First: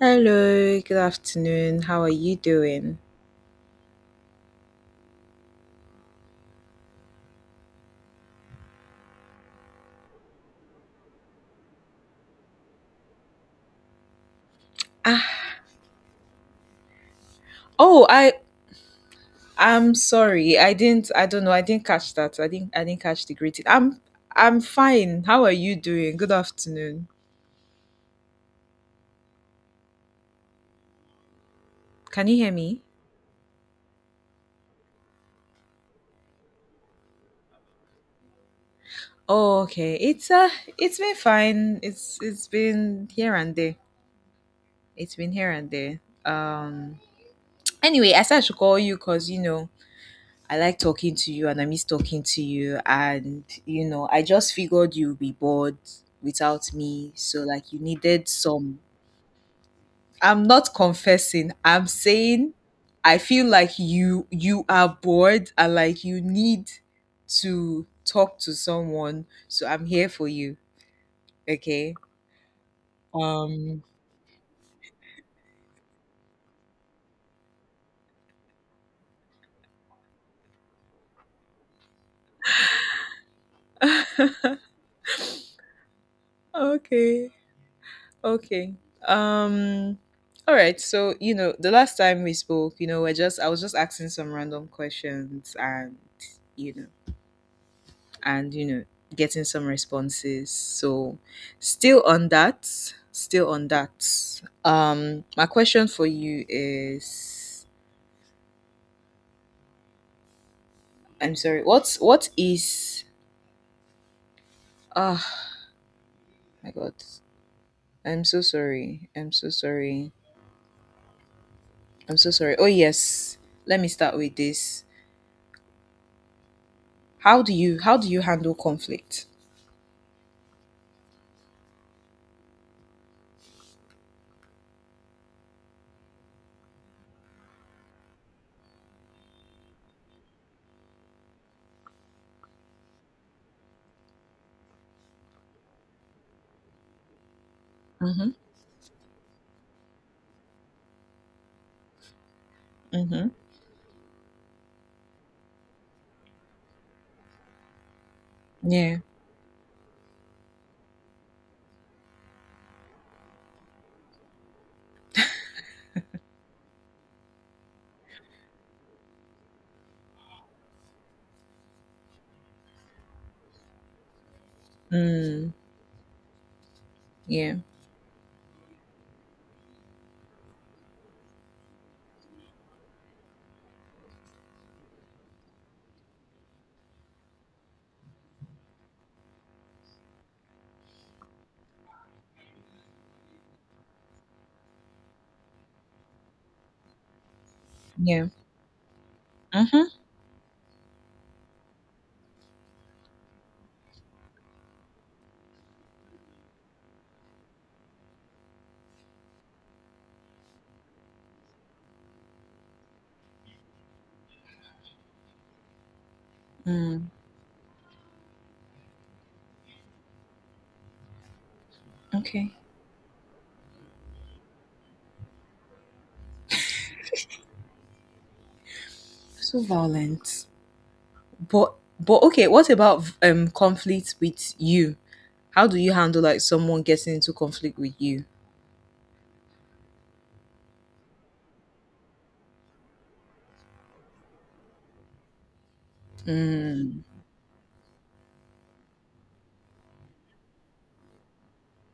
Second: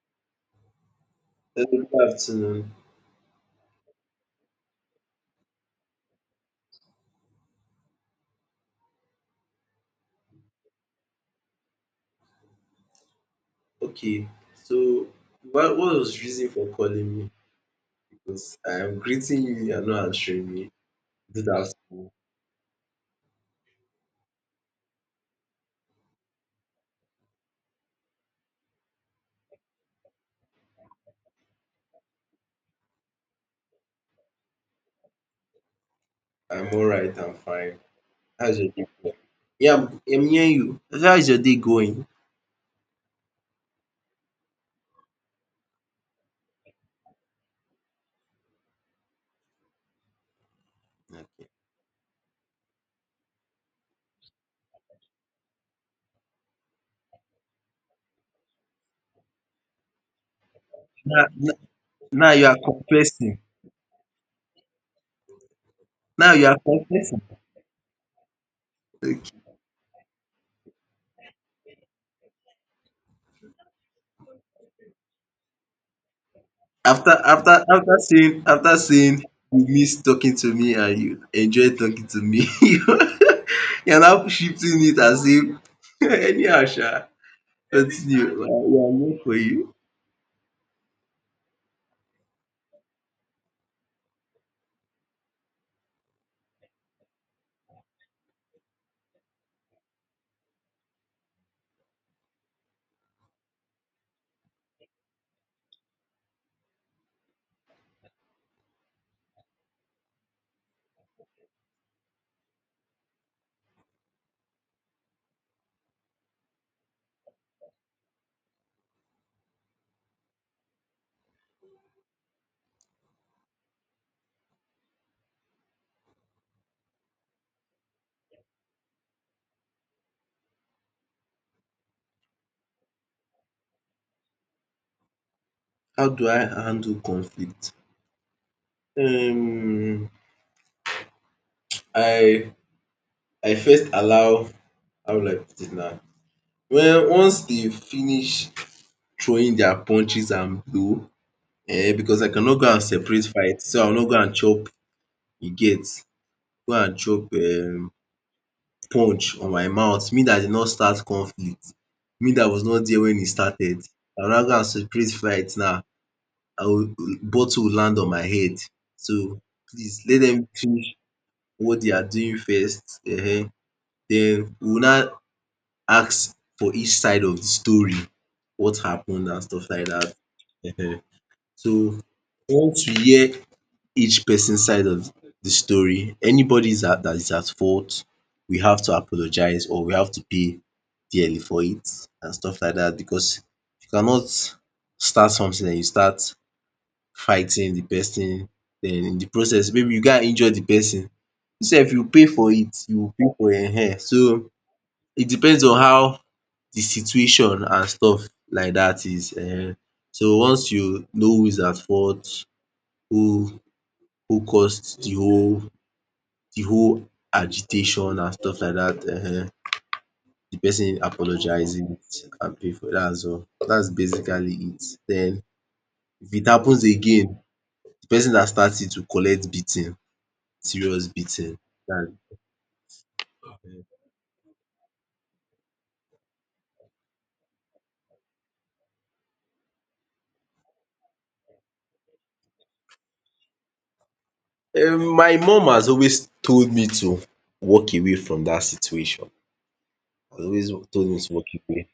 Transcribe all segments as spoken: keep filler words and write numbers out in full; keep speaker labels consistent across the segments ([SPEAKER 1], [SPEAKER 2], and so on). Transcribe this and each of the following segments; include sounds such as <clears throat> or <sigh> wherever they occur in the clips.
[SPEAKER 1] Hello, good
[SPEAKER 2] Uh,
[SPEAKER 1] afternoon.
[SPEAKER 2] Good
[SPEAKER 1] How are you
[SPEAKER 2] afternoon.
[SPEAKER 1] doing?
[SPEAKER 2] Okay, so
[SPEAKER 1] Ah,
[SPEAKER 2] what, what was the reason for calling me?
[SPEAKER 1] oh, I
[SPEAKER 2] I'm greeting you, you're
[SPEAKER 1] I'm
[SPEAKER 2] not answering
[SPEAKER 1] sorry.
[SPEAKER 2] me.
[SPEAKER 1] I didn't I don't
[SPEAKER 2] Good
[SPEAKER 1] know. I didn't
[SPEAKER 2] afternoon.
[SPEAKER 1] catch that. I didn't I didn't catch the greeting. I'm I'm fine. How are you doing? Good afternoon. Can you hear me?
[SPEAKER 2] I'm all right, I'm fine. How's your day going?
[SPEAKER 1] Oh,
[SPEAKER 2] Yeah,
[SPEAKER 1] okay.
[SPEAKER 2] I'm, I'm
[SPEAKER 1] It's uh
[SPEAKER 2] hearing you.
[SPEAKER 1] it's been
[SPEAKER 2] How's your day
[SPEAKER 1] fine.
[SPEAKER 2] going?
[SPEAKER 1] It's it's been here and there. It's been here and there. Um anyway, I said I should call you cuz you know, I like talking to you
[SPEAKER 2] Okay.
[SPEAKER 1] and I miss talking to you. And, you know, I just figured you'd be bored without me. So, like, you needed some. I'm not
[SPEAKER 2] Now,
[SPEAKER 1] confessing,
[SPEAKER 2] now,
[SPEAKER 1] I'm
[SPEAKER 2] now you
[SPEAKER 1] saying
[SPEAKER 2] are
[SPEAKER 1] I
[SPEAKER 2] confessing.
[SPEAKER 1] feel like you you are bored and like you
[SPEAKER 2] Now you are
[SPEAKER 1] need
[SPEAKER 2] confessing.
[SPEAKER 1] to talk to
[SPEAKER 2] Okay.
[SPEAKER 1] someone. So I'm here for you. Okay. Um
[SPEAKER 2] After after after saying after saying you miss talking to me and you enjoy talking to me, <laughs> you're now
[SPEAKER 1] <laughs>
[SPEAKER 2] shifting it as if <laughs> anyhow, sha.
[SPEAKER 1] okay.
[SPEAKER 2] Continue, we are
[SPEAKER 1] Okay.
[SPEAKER 2] we are here for you.
[SPEAKER 1] Um all right. So, you know, the last time we spoke, you know, we're just I was just asking some random questions, and you know, and you know, getting some responses. So, still on that, still on that. Um my question for you is, I'm sorry. What's what is Ah, My god. I'm so sorry. I'm so sorry. I'm so sorry. Oh, yes. Let me start with this. How do you how do you handle conflict?
[SPEAKER 2] How do I handle conflict? Um, I I first allow, how will I put it now? Well, once they
[SPEAKER 1] Mhm.
[SPEAKER 2] finish throwing their punches and blow, um because I cannot go and separate
[SPEAKER 1] Mhm.
[SPEAKER 2] fight, so I will not go and chop, you get, go and chop, um
[SPEAKER 1] Yeah.
[SPEAKER 2] punch on my mouth. Me that did not start conflict, me that was not there when e started, I will now go and separate fight now. I will, bottle will land on my head. So please let dem finish what they are doing first, um den we will now
[SPEAKER 1] Mm.
[SPEAKER 2] ask for each side of de
[SPEAKER 1] Yeah.
[SPEAKER 2] story, what happen and stuff like dat um. So once we hear each person side of de story, anybody dat is at fault, we have to apologize or we have to pay dearly for it and stuff like dat, because you cannot start something den you start fighting the
[SPEAKER 1] Yeah.
[SPEAKER 2] person, den in the process
[SPEAKER 1] Mhm.
[SPEAKER 2] maybe you go and injure the person, you sef you pay for it, you pay for um. So it depends on how the situation and stuff like dat is um. So once you know who is at fault, who who caused the whole the whole
[SPEAKER 1] Mm.
[SPEAKER 2] agitation and stuff like dat, um, the person apologizes
[SPEAKER 1] Okay.
[SPEAKER 2] and pay for dats all. Dats basically it. Den if it happens again, the person dat start it will collect
[SPEAKER 1] So
[SPEAKER 2] beating.
[SPEAKER 1] violent.
[SPEAKER 2] Serious beating
[SPEAKER 1] But
[SPEAKER 2] than,
[SPEAKER 1] but okay, what about um conflict with you? How do you handle, like, someone getting into conflict with you?
[SPEAKER 2] um my mom has always told me
[SPEAKER 1] Mm.
[SPEAKER 2] to walk away from that situation, has always told me to walk away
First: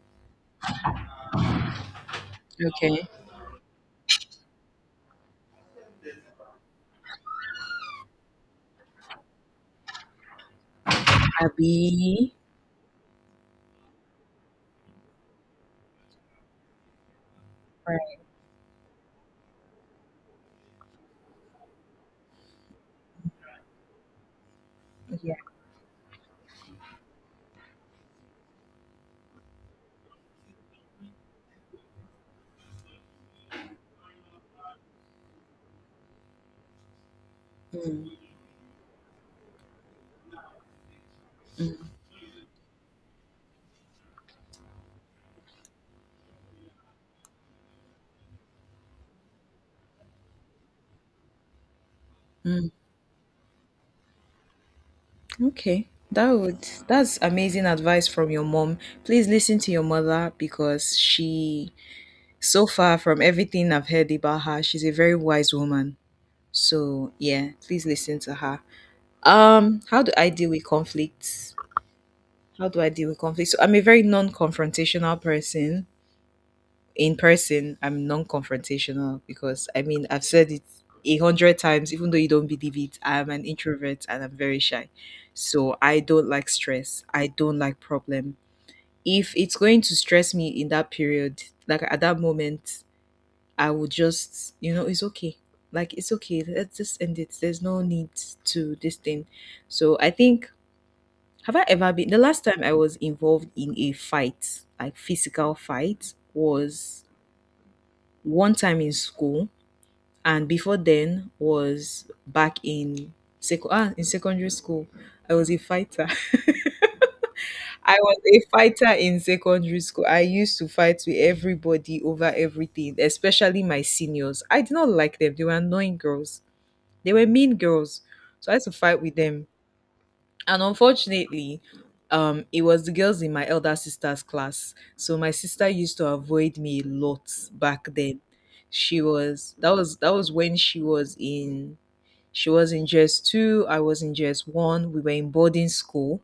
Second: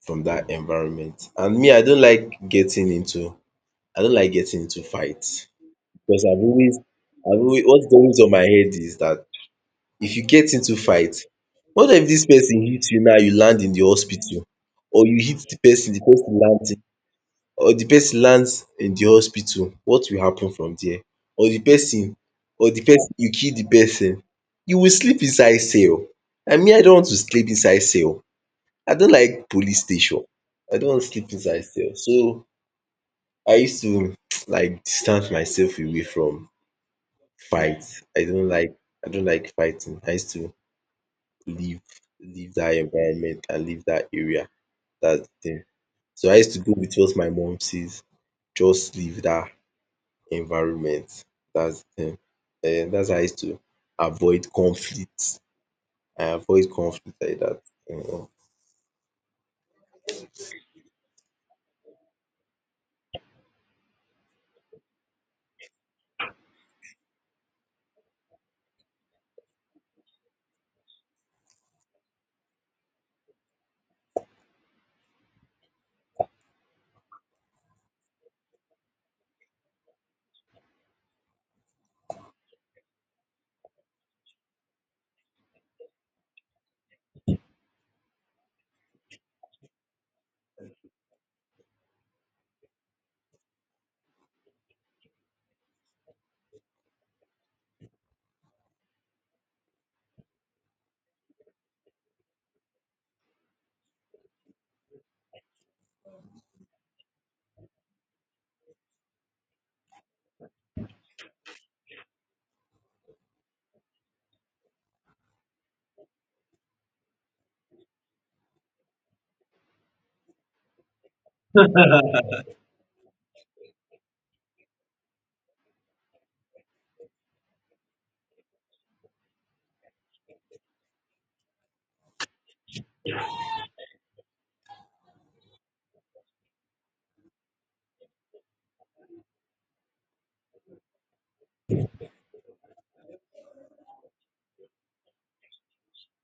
[SPEAKER 2] from that environment, and me I don't like getting
[SPEAKER 1] Okay.
[SPEAKER 2] into, I don't like getting into fights, because I've always, I've always, what's always on my head is that if you get into fight, what if this
[SPEAKER 1] Abby.
[SPEAKER 2] person hits you, now you land in the hospital, or you hit the person, the person lands, or the
[SPEAKER 1] Right.
[SPEAKER 2] person lands in the hospital, what will happen from there? Or the person, or the person you kill the person, you will sleep
[SPEAKER 1] Yeah.
[SPEAKER 2] inside cell, and me I don't want to sleep inside cell. I don't like police station, I don't want to sleep inside cell. So I used to <tsk> like distance myself away from fight.
[SPEAKER 1] Mm.
[SPEAKER 2] I don't like, I don't like fighting. I used to leave,
[SPEAKER 1] Mm.
[SPEAKER 2] leave that environment and leave that area. Dats the thing. So I used to go with what my mom says, just leave that environment. That's um
[SPEAKER 1] Mm.
[SPEAKER 2] um that's how I used to avoid conflict.
[SPEAKER 1] Okay.
[SPEAKER 2] I
[SPEAKER 1] That would
[SPEAKER 2] avoid
[SPEAKER 1] that's
[SPEAKER 2] conflict like that.
[SPEAKER 1] amazing advice
[SPEAKER 2] um
[SPEAKER 1] from your mom. Please listen to your mother, because she so far from everything I've heard about her, she's a very wise woman. So yeah, please listen to her. Um, how do I deal with conflicts? How do I deal with conflicts? So I'm a very non-confrontational person. In person, I'm non-confrontational, because I mean I've said it a hundred times, even though you don't believe it. I'm an introvert and I'm very shy. So I don't like stress. I don't like problem. If it's going to stress me in that period, like at that moment, I would just, you know, it's okay. Like, it's okay. Let's just end it. There's no need to this thing. So I think, have I ever been the last time I was involved in a fight, like physical fight, was one time in school, and before then was back in sec- ah, in secondary school. I was a fighter. <laughs> I was a fighter in secondary school. I used to fight with everybody over everything, especially my seniors. I did not like them. They were annoying girls. They were mean girls. So I had to fight with them, and unfortunately um it was the girls in my elder sister's class, so my sister used to avoid me a lot back then. She was that was That was when she was in she was in J S two. I was in J S one. We were in boarding school.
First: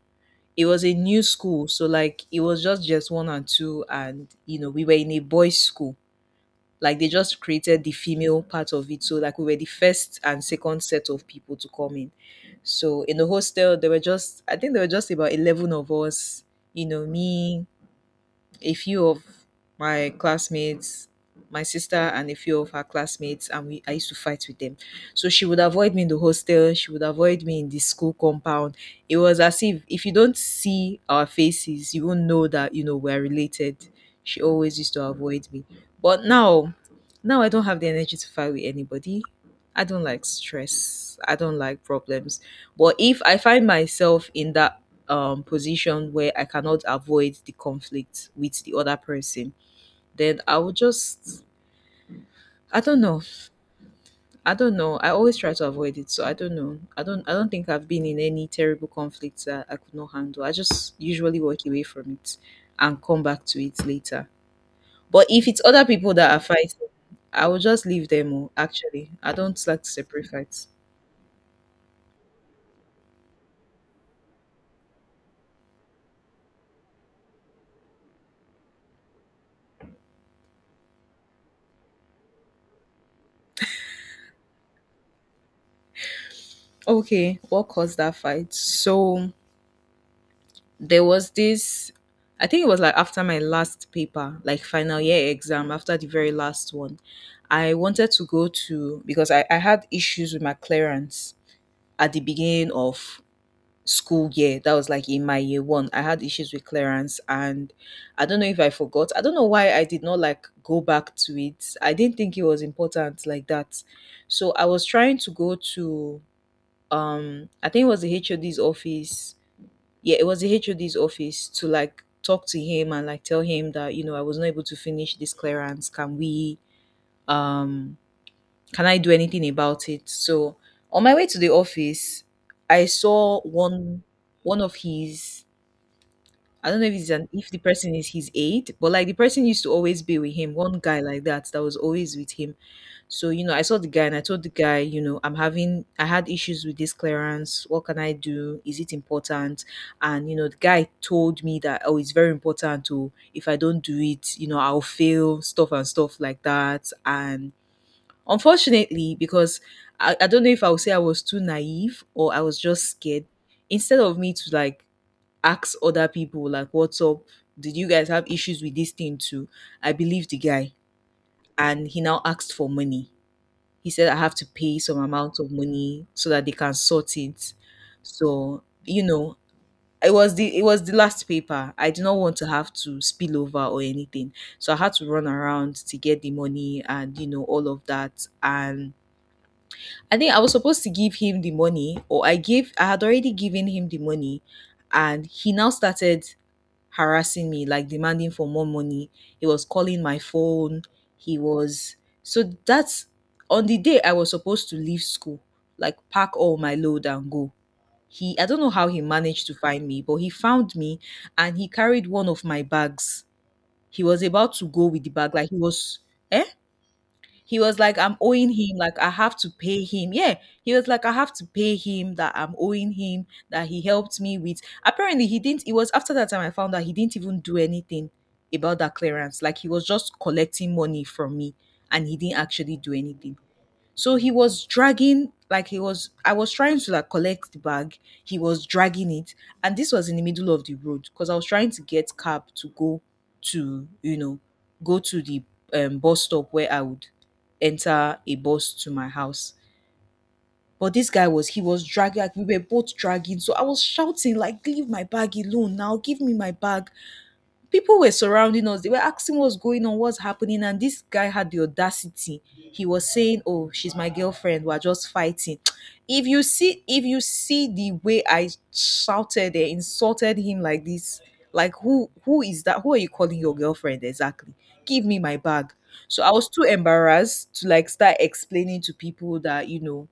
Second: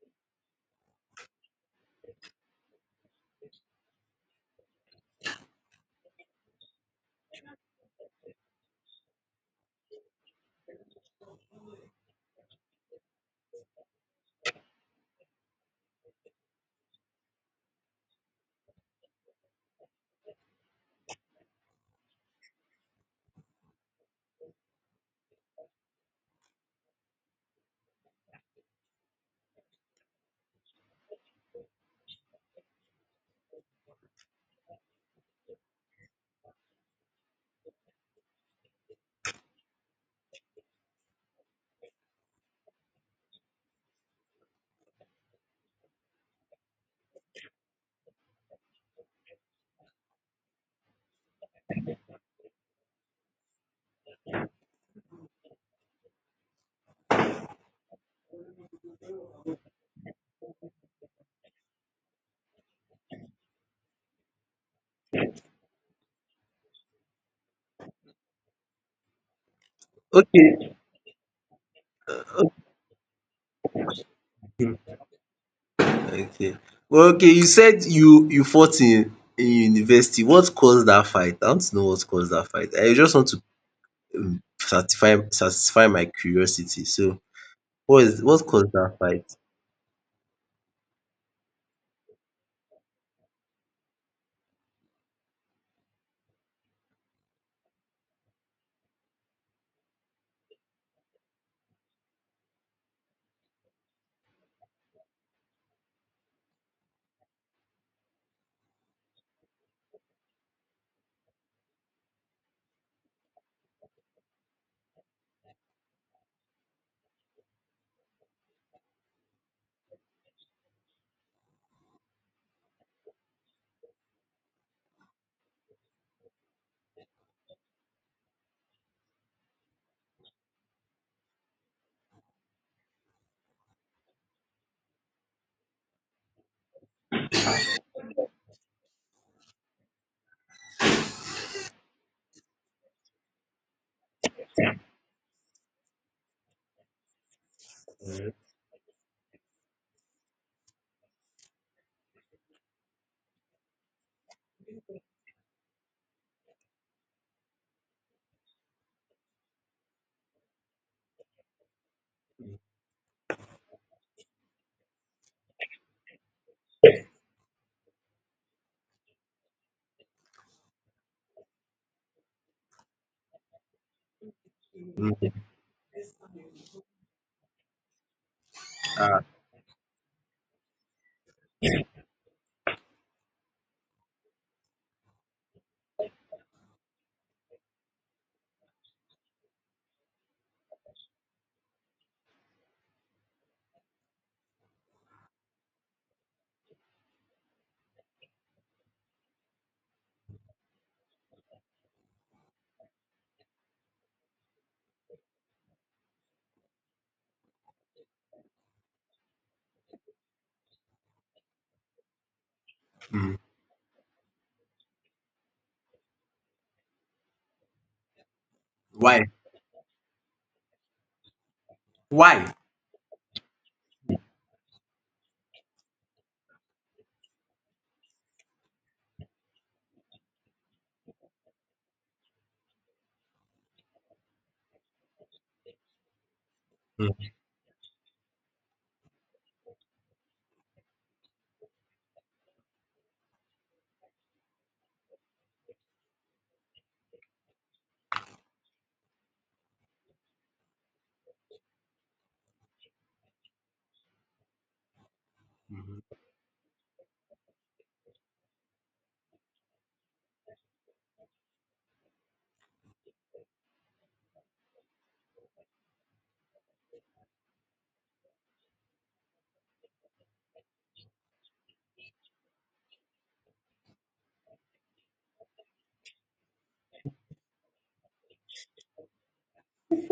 [SPEAKER 1] It was a new school, so like it was just J S one and two, and you know we were in a boys school. Like, they just created the female part of it. So like we were the first and second set of people to come in. So in the hostel, there were just I think there were just about eleven of us, you know, me, a few of my classmates, my sister and a few of her classmates, and we I used to fight with them. So she would avoid me in the hostel, she would avoid me in the school compound. It was as if if you don't see our faces, you won't know that you know we're related. She always used to avoid me. But now, now I don't have the energy to fight with anybody. I don't like stress. I don't like problems. But if I find myself in that um, position where I cannot avoid the conflict with the other person, then I will just, I don't know. I don't know. I always try to avoid it, so I don't know. I don't. I don't think I've been in any terrible conflicts that I could not handle. I just usually walk away from it and come back to it later. But if it's other people that are fighting, I will just leave them. oh, Actually, I don't like to separate fights.
[SPEAKER 2] Okay, okay, okay. Well, okay, you said you you fought in in university. What caused that fight? I want to know what caused that fight. I just want to um satisfy satisfy my curiosity. So,
[SPEAKER 1] Okay, what caused
[SPEAKER 2] what
[SPEAKER 1] that
[SPEAKER 2] is, what
[SPEAKER 1] fight?
[SPEAKER 2] caused that fight?
[SPEAKER 1] So there was this I think it was like after my last paper, like final year exam, after the very last one. I wanted to go to Because i, I had issues with my clearance at the beginning of school year. That was like in my year one. I had issues with clearance, and I don't know if I forgot. I don't know why I did not like go back to it. I didn't think it was important like that. So I was trying to go to, um I think it was the hod's office. Yeah, it was the H O D's office, to like talk to him and like tell him that, you know, I was not able to finish this clearance. Can we um can I do anything about it? So on my way to the office, I saw one one of his, I don't know if it's an, if the person is his aide, but like the person used to always be with him, one guy like that that was always with him. So, you know, I saw the guy and I told the guy, you know, I'm having, I had issues with this clearance. What can I do? Is it important? And, you know, the guy told me that, oh, it's very important to, if I don't do it, you know, I'll fail, stuff and stuff like that. And unfortunately, because I, I don't know if I would say I was too naive or I was just scared, instead of me to like ask other people, like, what's up? Did you guys have issues with this thing too? I believe the guy. And he now asked for money. He said I have to pay some
[SPEAKER 2] Mm,
[SPEAKER 1] amount of money so that they can sort it. So, you
[SPEAKER 2] ah,
[SPEAKER 1] know, it was the it was the last paper. I did not want to have to spill over or anything. So I had to run around to get the money, and you know all of that. And I think I was supposed to give him the money, or I gave I had already given him the money, and he now started harassing me, like demanding for more money. He was calling my phone. He was, so that's on the day I was supposed to leave school, like pack all my load and go. He I don't know how he managed to find me, but he found me, and he carried one of my bags.
[SPEAKER 2] mm.
[SPEAKER 1] He was about to go with the bag, like he was eh? He was like, I'm owing him, like, I
[SPEAKER 2] Why?
[SPEAKER 1] have to pay him. Yeah. He was like, I have to pay him, that
[SPEAKER 2] Why?
[SPEAKER 1] I'm owing him, that he helped me with. Apparently, he didn't. It was after that time I found out he didn't even do anything about that clearance. Like, he was just collecting money from me, and he didn't actually do anything. So he was dragging, like he was, I was trying to like
[SPEAKER 2] Mm,
[SPEAKER 1] collect the bag. He was dragging it. And this was in the middle of the road, because I was trying to get cab to go to, you know, go to the um, bus stop where I would enter a bus to my house. But this guy was, he was dragging, like we were both dragging. So I was shouting, like, leave my bag alone now, give
[SPEAKER 2] mhm.
[SPEAKER 1] me my bag. People were surrounding us. They were asking what's going on, what's happening. And this guy had the audacity. He was saying, "Oh, she's my girlfriend. We're just fighting." <tsk> If you see, if you see the way I shouted and insulted him like this, like who who is that? Who are you calling your girlfriend exactly? Give me my bag. So I was too embarrassed to like start explaining to people that, you know,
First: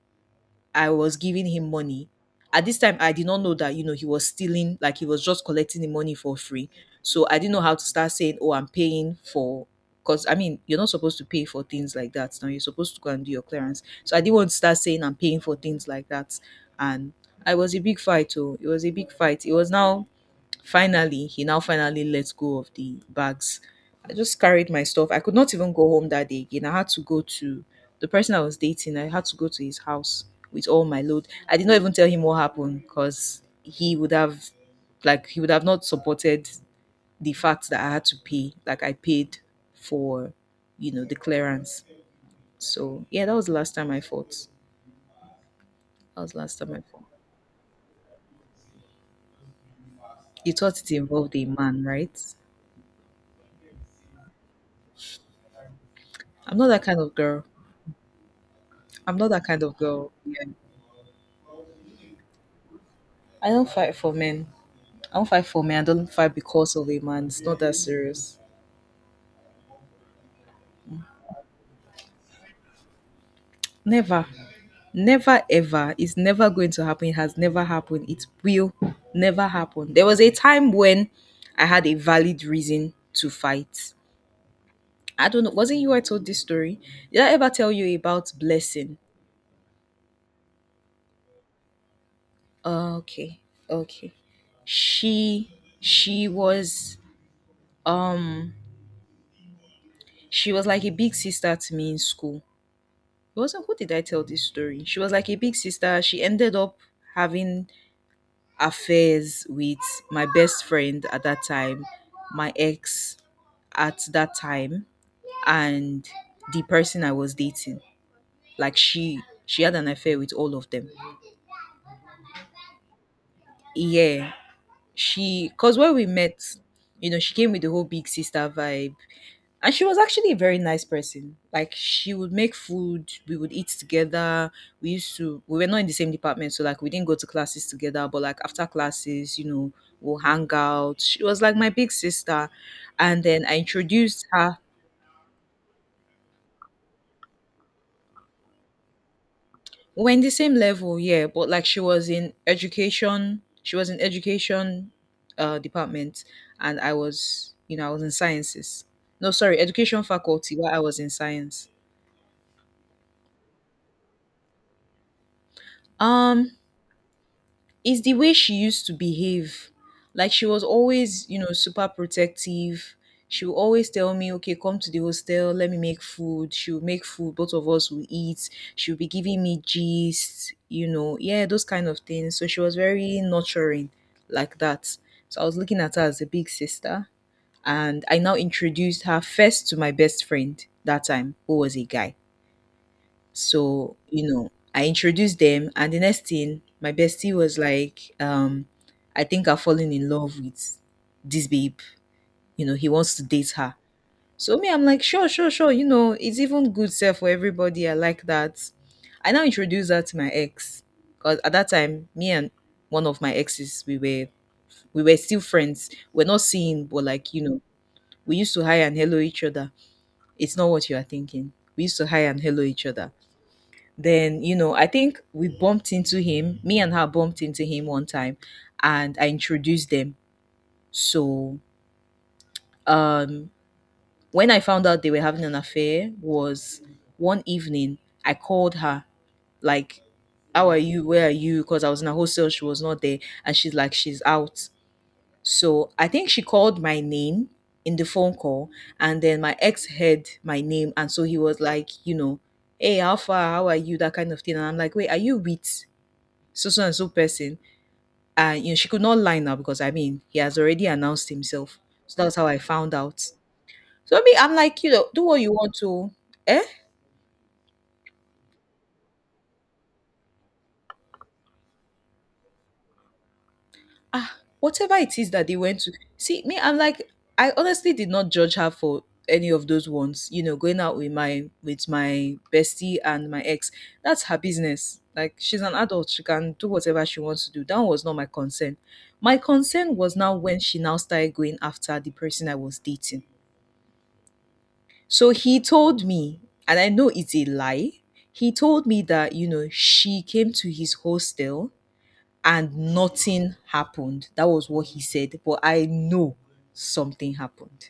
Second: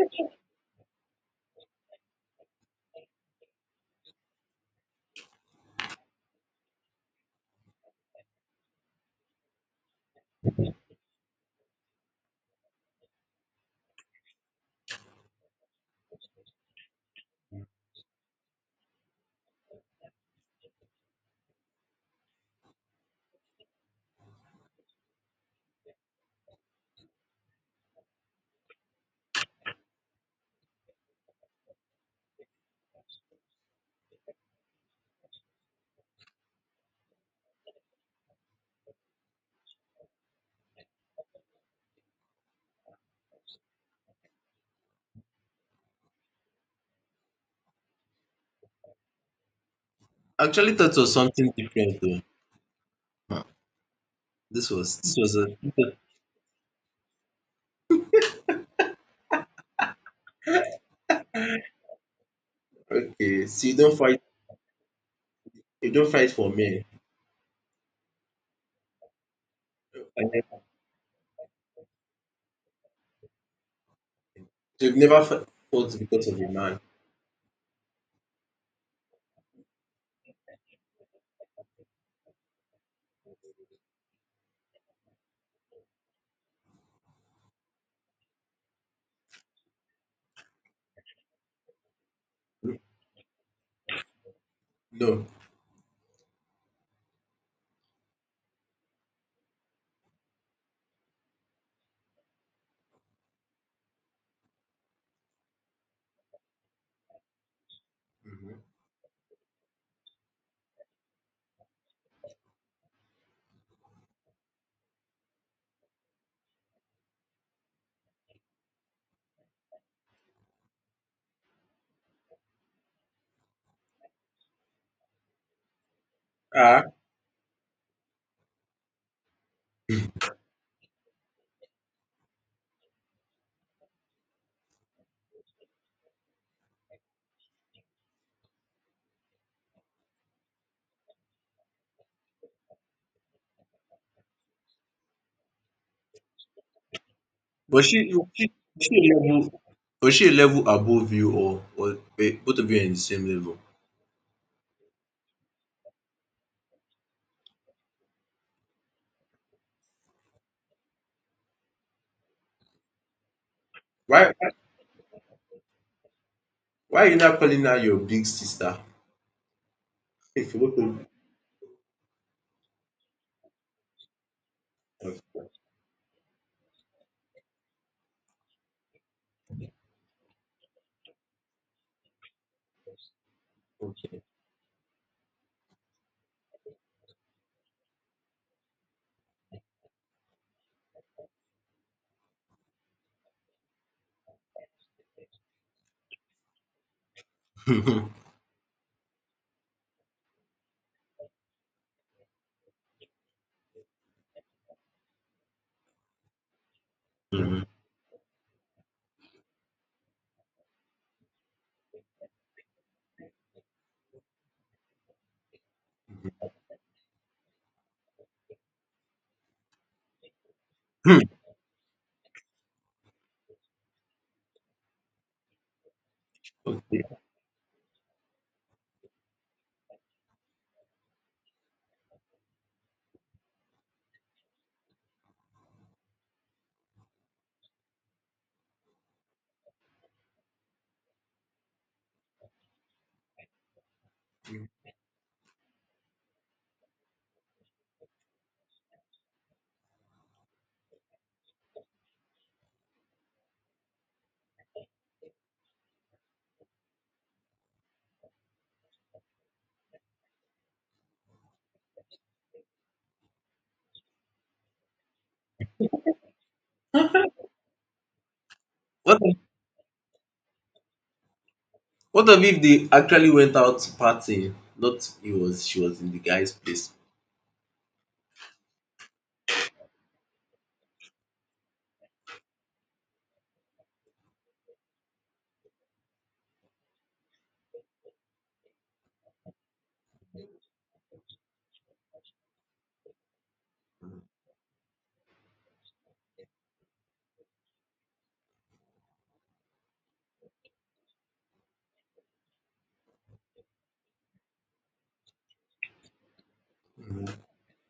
[SPEAKER 1] I was giving him money. At this time, I did not know that you know he was stealing, like he was just collecting the money for free. So I didn't know how to start saying, "Oh, I'm paying for." Because I mean, you're not supposed to pay for things like that. Now you're supposed to go and do your clearance. So I didn't want to start saying I'm paying for things like that, and I was a big fight. Oh, it was a big fight. It was now Finally, he now finally let go of the bags. I just carried my stuff. I could not even go home that day again. I had to go to the person I was dating. I had to go to his house with all my load. I did not even tell him what happened because he would have, like, he would have not supported the fact that I had to pay. Like, I paid for, you know, the clearance. So, yeah, that was the last time I fought. That was the last time I fought. You
[SPEAKER 2] Actually
[SPEAKER 1] thought it
[SPEAKER 2] thought it was
[SPEAKER 1] involved a
[SPEAKER 2] something
[SPEAKER 1] man,
[SPEAKER 2] different though.
[SPEAKER 1] right?
[SPEAKER 2] Huh. This was this was a
[SPEAKER 1] I'm not that kind of girl. I'm not that kind of girl. Yeah.
[SPEAKER 2] okay,
[SPEAKER 1] I
[SPEAKER 2] so
[SPEAKER 1] don't
[SPEAKER 2] you
[SPEAKER 1] fight
[SPEAKER 2] don't
[SPEAKER 1] for
[SPEAKER 2] fight,
[SPEAKER 1] men. I don't fight for men. I
[SPEAKER 2] you don't
[SPEAKER 1] don't
[SPEAKER 2] fight
[SPEAKER 1] fight
[SPEAKER 2] for
[SPEAKER 1] because
[SPEAKER 2] men?
[SPEAKER 1] of a man. It's not that serious.
[SPEAKER 2] I never,
[SPEAKER 1] Never.
[SPEAKER 2] so you've never
[SPEAKER 1] Never
[SPEAKER 2] fou
[SPEAKER 1] ever.
[SPEAKER 2] fought
[SPEAKER 1] It's
[SPEAKER 2] because of
[SPEAKER 1] never
[SPEAKER 2] a
[SPEAKER 1] going
[SPEAKER 2] man?
[SPEAKER 1] to happen. It has never happened. It will never happen. There was a time when I had a valid reason to fight. I don't know. Wasn't you I told this story? Did I ever tell you about blessing? Oh, okay. Okay.
[SPEAKER 2] No.
[SPEAKER 1] She she was um she was like a big sister to me in school. I was also, who did I tell this story? She was like a big sister. She ended up having
[SPEAKER 2] Mhm.
[SPEAKER 1] affairs with my best friend at that time, my ex at that time, and the person I was dating. Like she she had an affair with all of them. Yeah. She cause when we met,
[SPEAKER 2] Ah,
[SPEAKER 1] you know, she came with the whole big sister vibe. And she was actually a very nice person. Like she would make food, we would eat together. We used to We were not in the same department, so like we didn't go to classes together, but like after classes, you know, we'll hang out. She was like my big sister. And then I introduced her.
[SPEAKER 2] but she was she she, a level,
[SPEAKER 1] We were
[SPEAKER 2] was
[SPEAKER 1] in
[SPEAKER 2] she
[SPEAKER 1] the
[SPEAKER 2] a
[SPEAKER 1] same
[SPEAKER 2] level
[SPEAKER 1] level,
[SPEAKER 2] above
[SPEAKER 1] yeah,
[SPEAKER 2] you
[SPEAKER 1] but
[SPEAKER 2] or
[SPEAKER 1] like she
[SPEAKER 2] or
[SPEAKER 1] was in
[SPEAKER 2] wait, both of you are in the same
[SPEAKER 1] education,
[SPEAKER 2] level?
[SPEAKER 1] she was in education uh department and I was, you know, I was in sciences. No, sorry, education faculty while I was in science.
[SPEAKER 2] Why why
[SPEAKER 1] Um
[SPEAKER 2] are you not calling her your
[SPEAKER 1] It's the
[SPEAKER 2] big
[SPEAKER 1] way she
[SPEAKER 2] sister?
[SPEAKER 1] used
[SPEAKER 2] <laughs>
[SPEAKER 1] to behave. Like she
[SPEAKER 2] If you
[SPEAKER 1] was
[SPEAKER 2] both
[SPEAKER 1] always, you know, super protective. She would always tell me, okay, come to the
[SPEAKER 2] of
[SPEAKER 1] hostel, let me make food. She would make food, both of us would eat. She would be giving me gist, you know, yeah, those kind of things. So she was very nurturing like that. So I was looking at her as a big sister. And I now introduced her first to my best friend that time, who was a guy. So, you know, I introduced them, and the next thing, my bestie was like,
[SPEAKER 2] <laughs>
[SPEAKER 1] um, I think I've fallen in love with this babe. You know, he wants to date her. So me, I'm like, sure, sure, sure. You know, it's even good self for
[SPEAKER 2] mhm.
[SPEAKER 1] everybody. I like that. I now introduced her to my ex, because at that time, me and one of my exes, we were we were still friends. We're not seeing, but like you know, we used to hi and hello each other. It's not what you are
[SPEAKER 2] Hmm,
[SPEAKER 1] thinking. We used to hi and hello each other, then you know, I think we bumped into him me and her
[SPEAKER 2] okay.
[SPEAKER 1] bumped into him one time and I introduced them. So um when I found out they were having an affair was one evening, I called her, like, how are you, where are you? Because I was in a hostel, she was not there and she's like she's out. So I think she called my name in the phone call, and then my ex heard my name and so he was like, you know, hey, how far, how are you, that kind of thing. And I'm like, wait, are you with so so and so person? And you know, she could not lie now because I mean he has already announced himself. So that's how I found out. So I mean I'm like, you know, do what you want to, eh?
[SPEAKER 2] What if, what if if they actually went out
[SPEAKER 1] Ah,
[SPEAKER 2] partying,
[SPEAKER 1] whatever
[SPEAKER 2] not
[SPEAKER 1] it is
[SPEAKER 2] he
[SPEAKER 1] that they
[SPEAKER 2] was,
[SPEAKER 1] went
[SPEAKER 2] she
[SPEAKER 1] to.
[SPEAKER 2] was in the
[SPEAKER 1] See,
[SPEAKER 2] guy's
[SPEAKER 1] me, I'm
[SPEAKER 2] place?
[SPEAKER 1] like, I honestly did not judge her for any of those ones, you know, going out with my with my bestie and my ex. That's her business. Like she's an adult, she can do whatever she wants to do. That was not my concern. My concern was now when she now started going after the person I was dating. So he told me, and I know it's a lie, he told me that, you know, she came to his hostel and nothing happened. That was what he said. But I know
[SPEAKER 2] Mhm.
[SPEAKER 1] something happened.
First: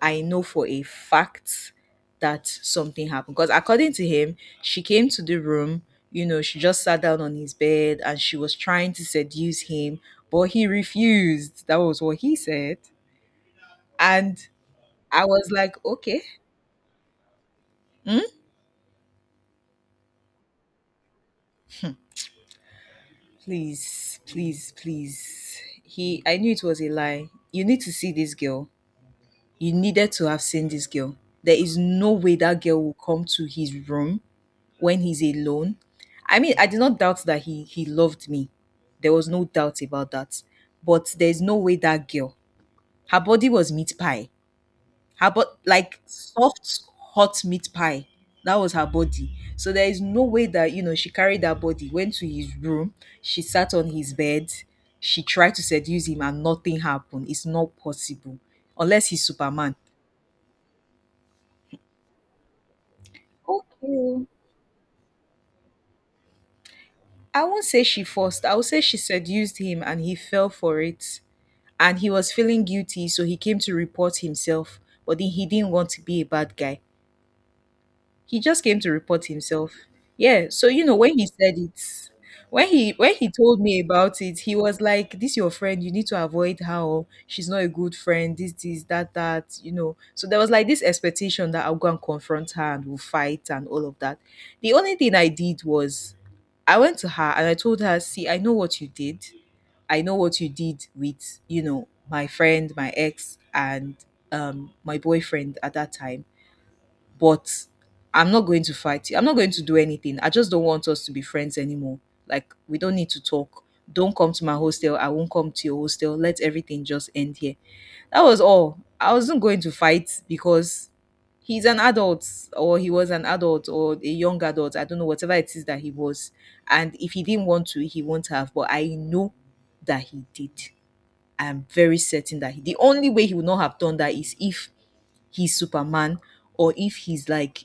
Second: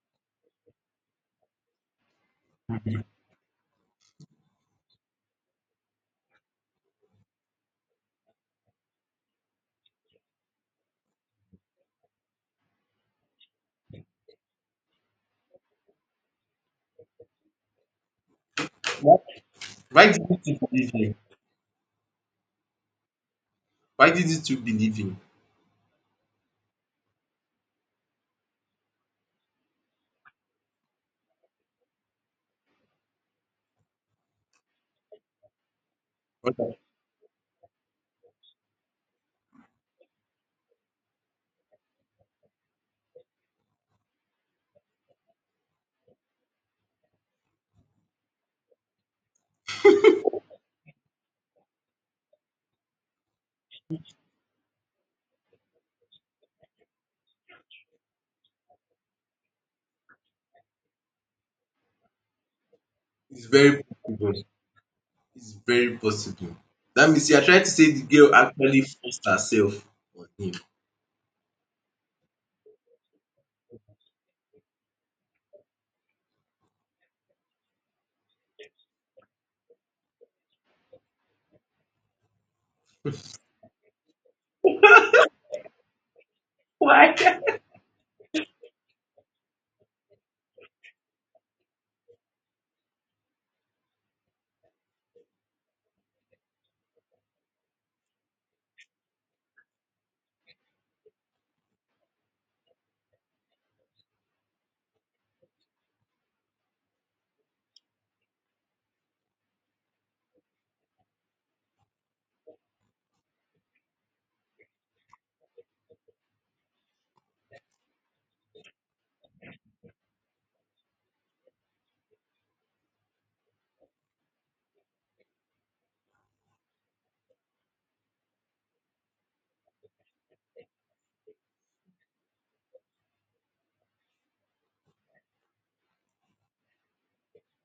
[SPEAKER 1] I know for a fact that something happened. Because according to him, she came to the room, you know, she just sat down on his bed and she was trying to seduce him, but he refused. That was what he said. And I was like, okay. Hmm,
[SPEAKER 2] Why why do you still believe him? Why
[SPEAKER 1] please,
[SPEAKER 2] didn't you
[SPEAKER 1] please,
[SPEAKER 2] believe him?
[SPEAKER 1] please. He I knew it was a lie. You need to see this girl. You needed to have seen this girl. There is no way that girl will come to his room when he's alone. I mean, I did
[SPEAKER 2] Okay,
[SPEAKER 1] not doubt that he he loved me. There was no doubt about that. But there's no way that girl. Her body was meat pie, her but like soft hot meat pie. That was her body. So there is no way that you know she carried that body, went to his room, she sat on his bed, she tried to seduce him and nothing happened. It's not possible. Unless he's Superman.
[SPEAKER 2] it's very
[SPEAKER 1] Okay.
[SPEAKER 2] possible. It's very possible. That means you are
[SPEAKER 1] I won't
[SPEAKER 2] trying to
[SPEAKER 1] say
[SPEAKER 2] say the
[SPEAKER 1] she
[SPEAKER 2] girl
[SPEAKER 1] forced. I would say
[SPEAKER 2] actually
[SPEAKER 1] she
[SPEAKER 2] forced
[SPEAKER 1] seduced him
[SPEAKER 2] herself
[SPEAKER 1] and he
[SPEAKER 2] on
[SPEAKER 1] fell
[SPEAKER 2] him.
[SPEAKER 1] for it. And he was feeling guilty, so he came to report himself. But then he didn't want to be a bad guy. He just came to report himself. Yeah. So you know when he said it, when he when he told me about it, he was like, "This your friend. You need to avoid her. Oh.
[SPEAKER 2] Why?
[SPEAKER 1] She's not a good friend. This this that that. You know." So there was like this expectation that I'll go and confront her and we'll fight and all of that. The only thing I did was I went to her and I told her, "See, I know what you did. I know what you did with, you know, my friend, my ex, and um, my boyfriend at that time. But I'm not going to fight you. I'm not going to do anything. I just don't want us to be friends anymore. Like, we don't need to talk. Don't come to my hostel. I won't come to your hostel. Let everything just end here. That was all. I wasn't going to fight because he's an adult or he was an adult or a young adult. I don't know, whatever it is that he was. And if he didn't want to, he won't have. But I know that he did. I am very certain that he, the only way he would not have done that is if he's Superman or if he's like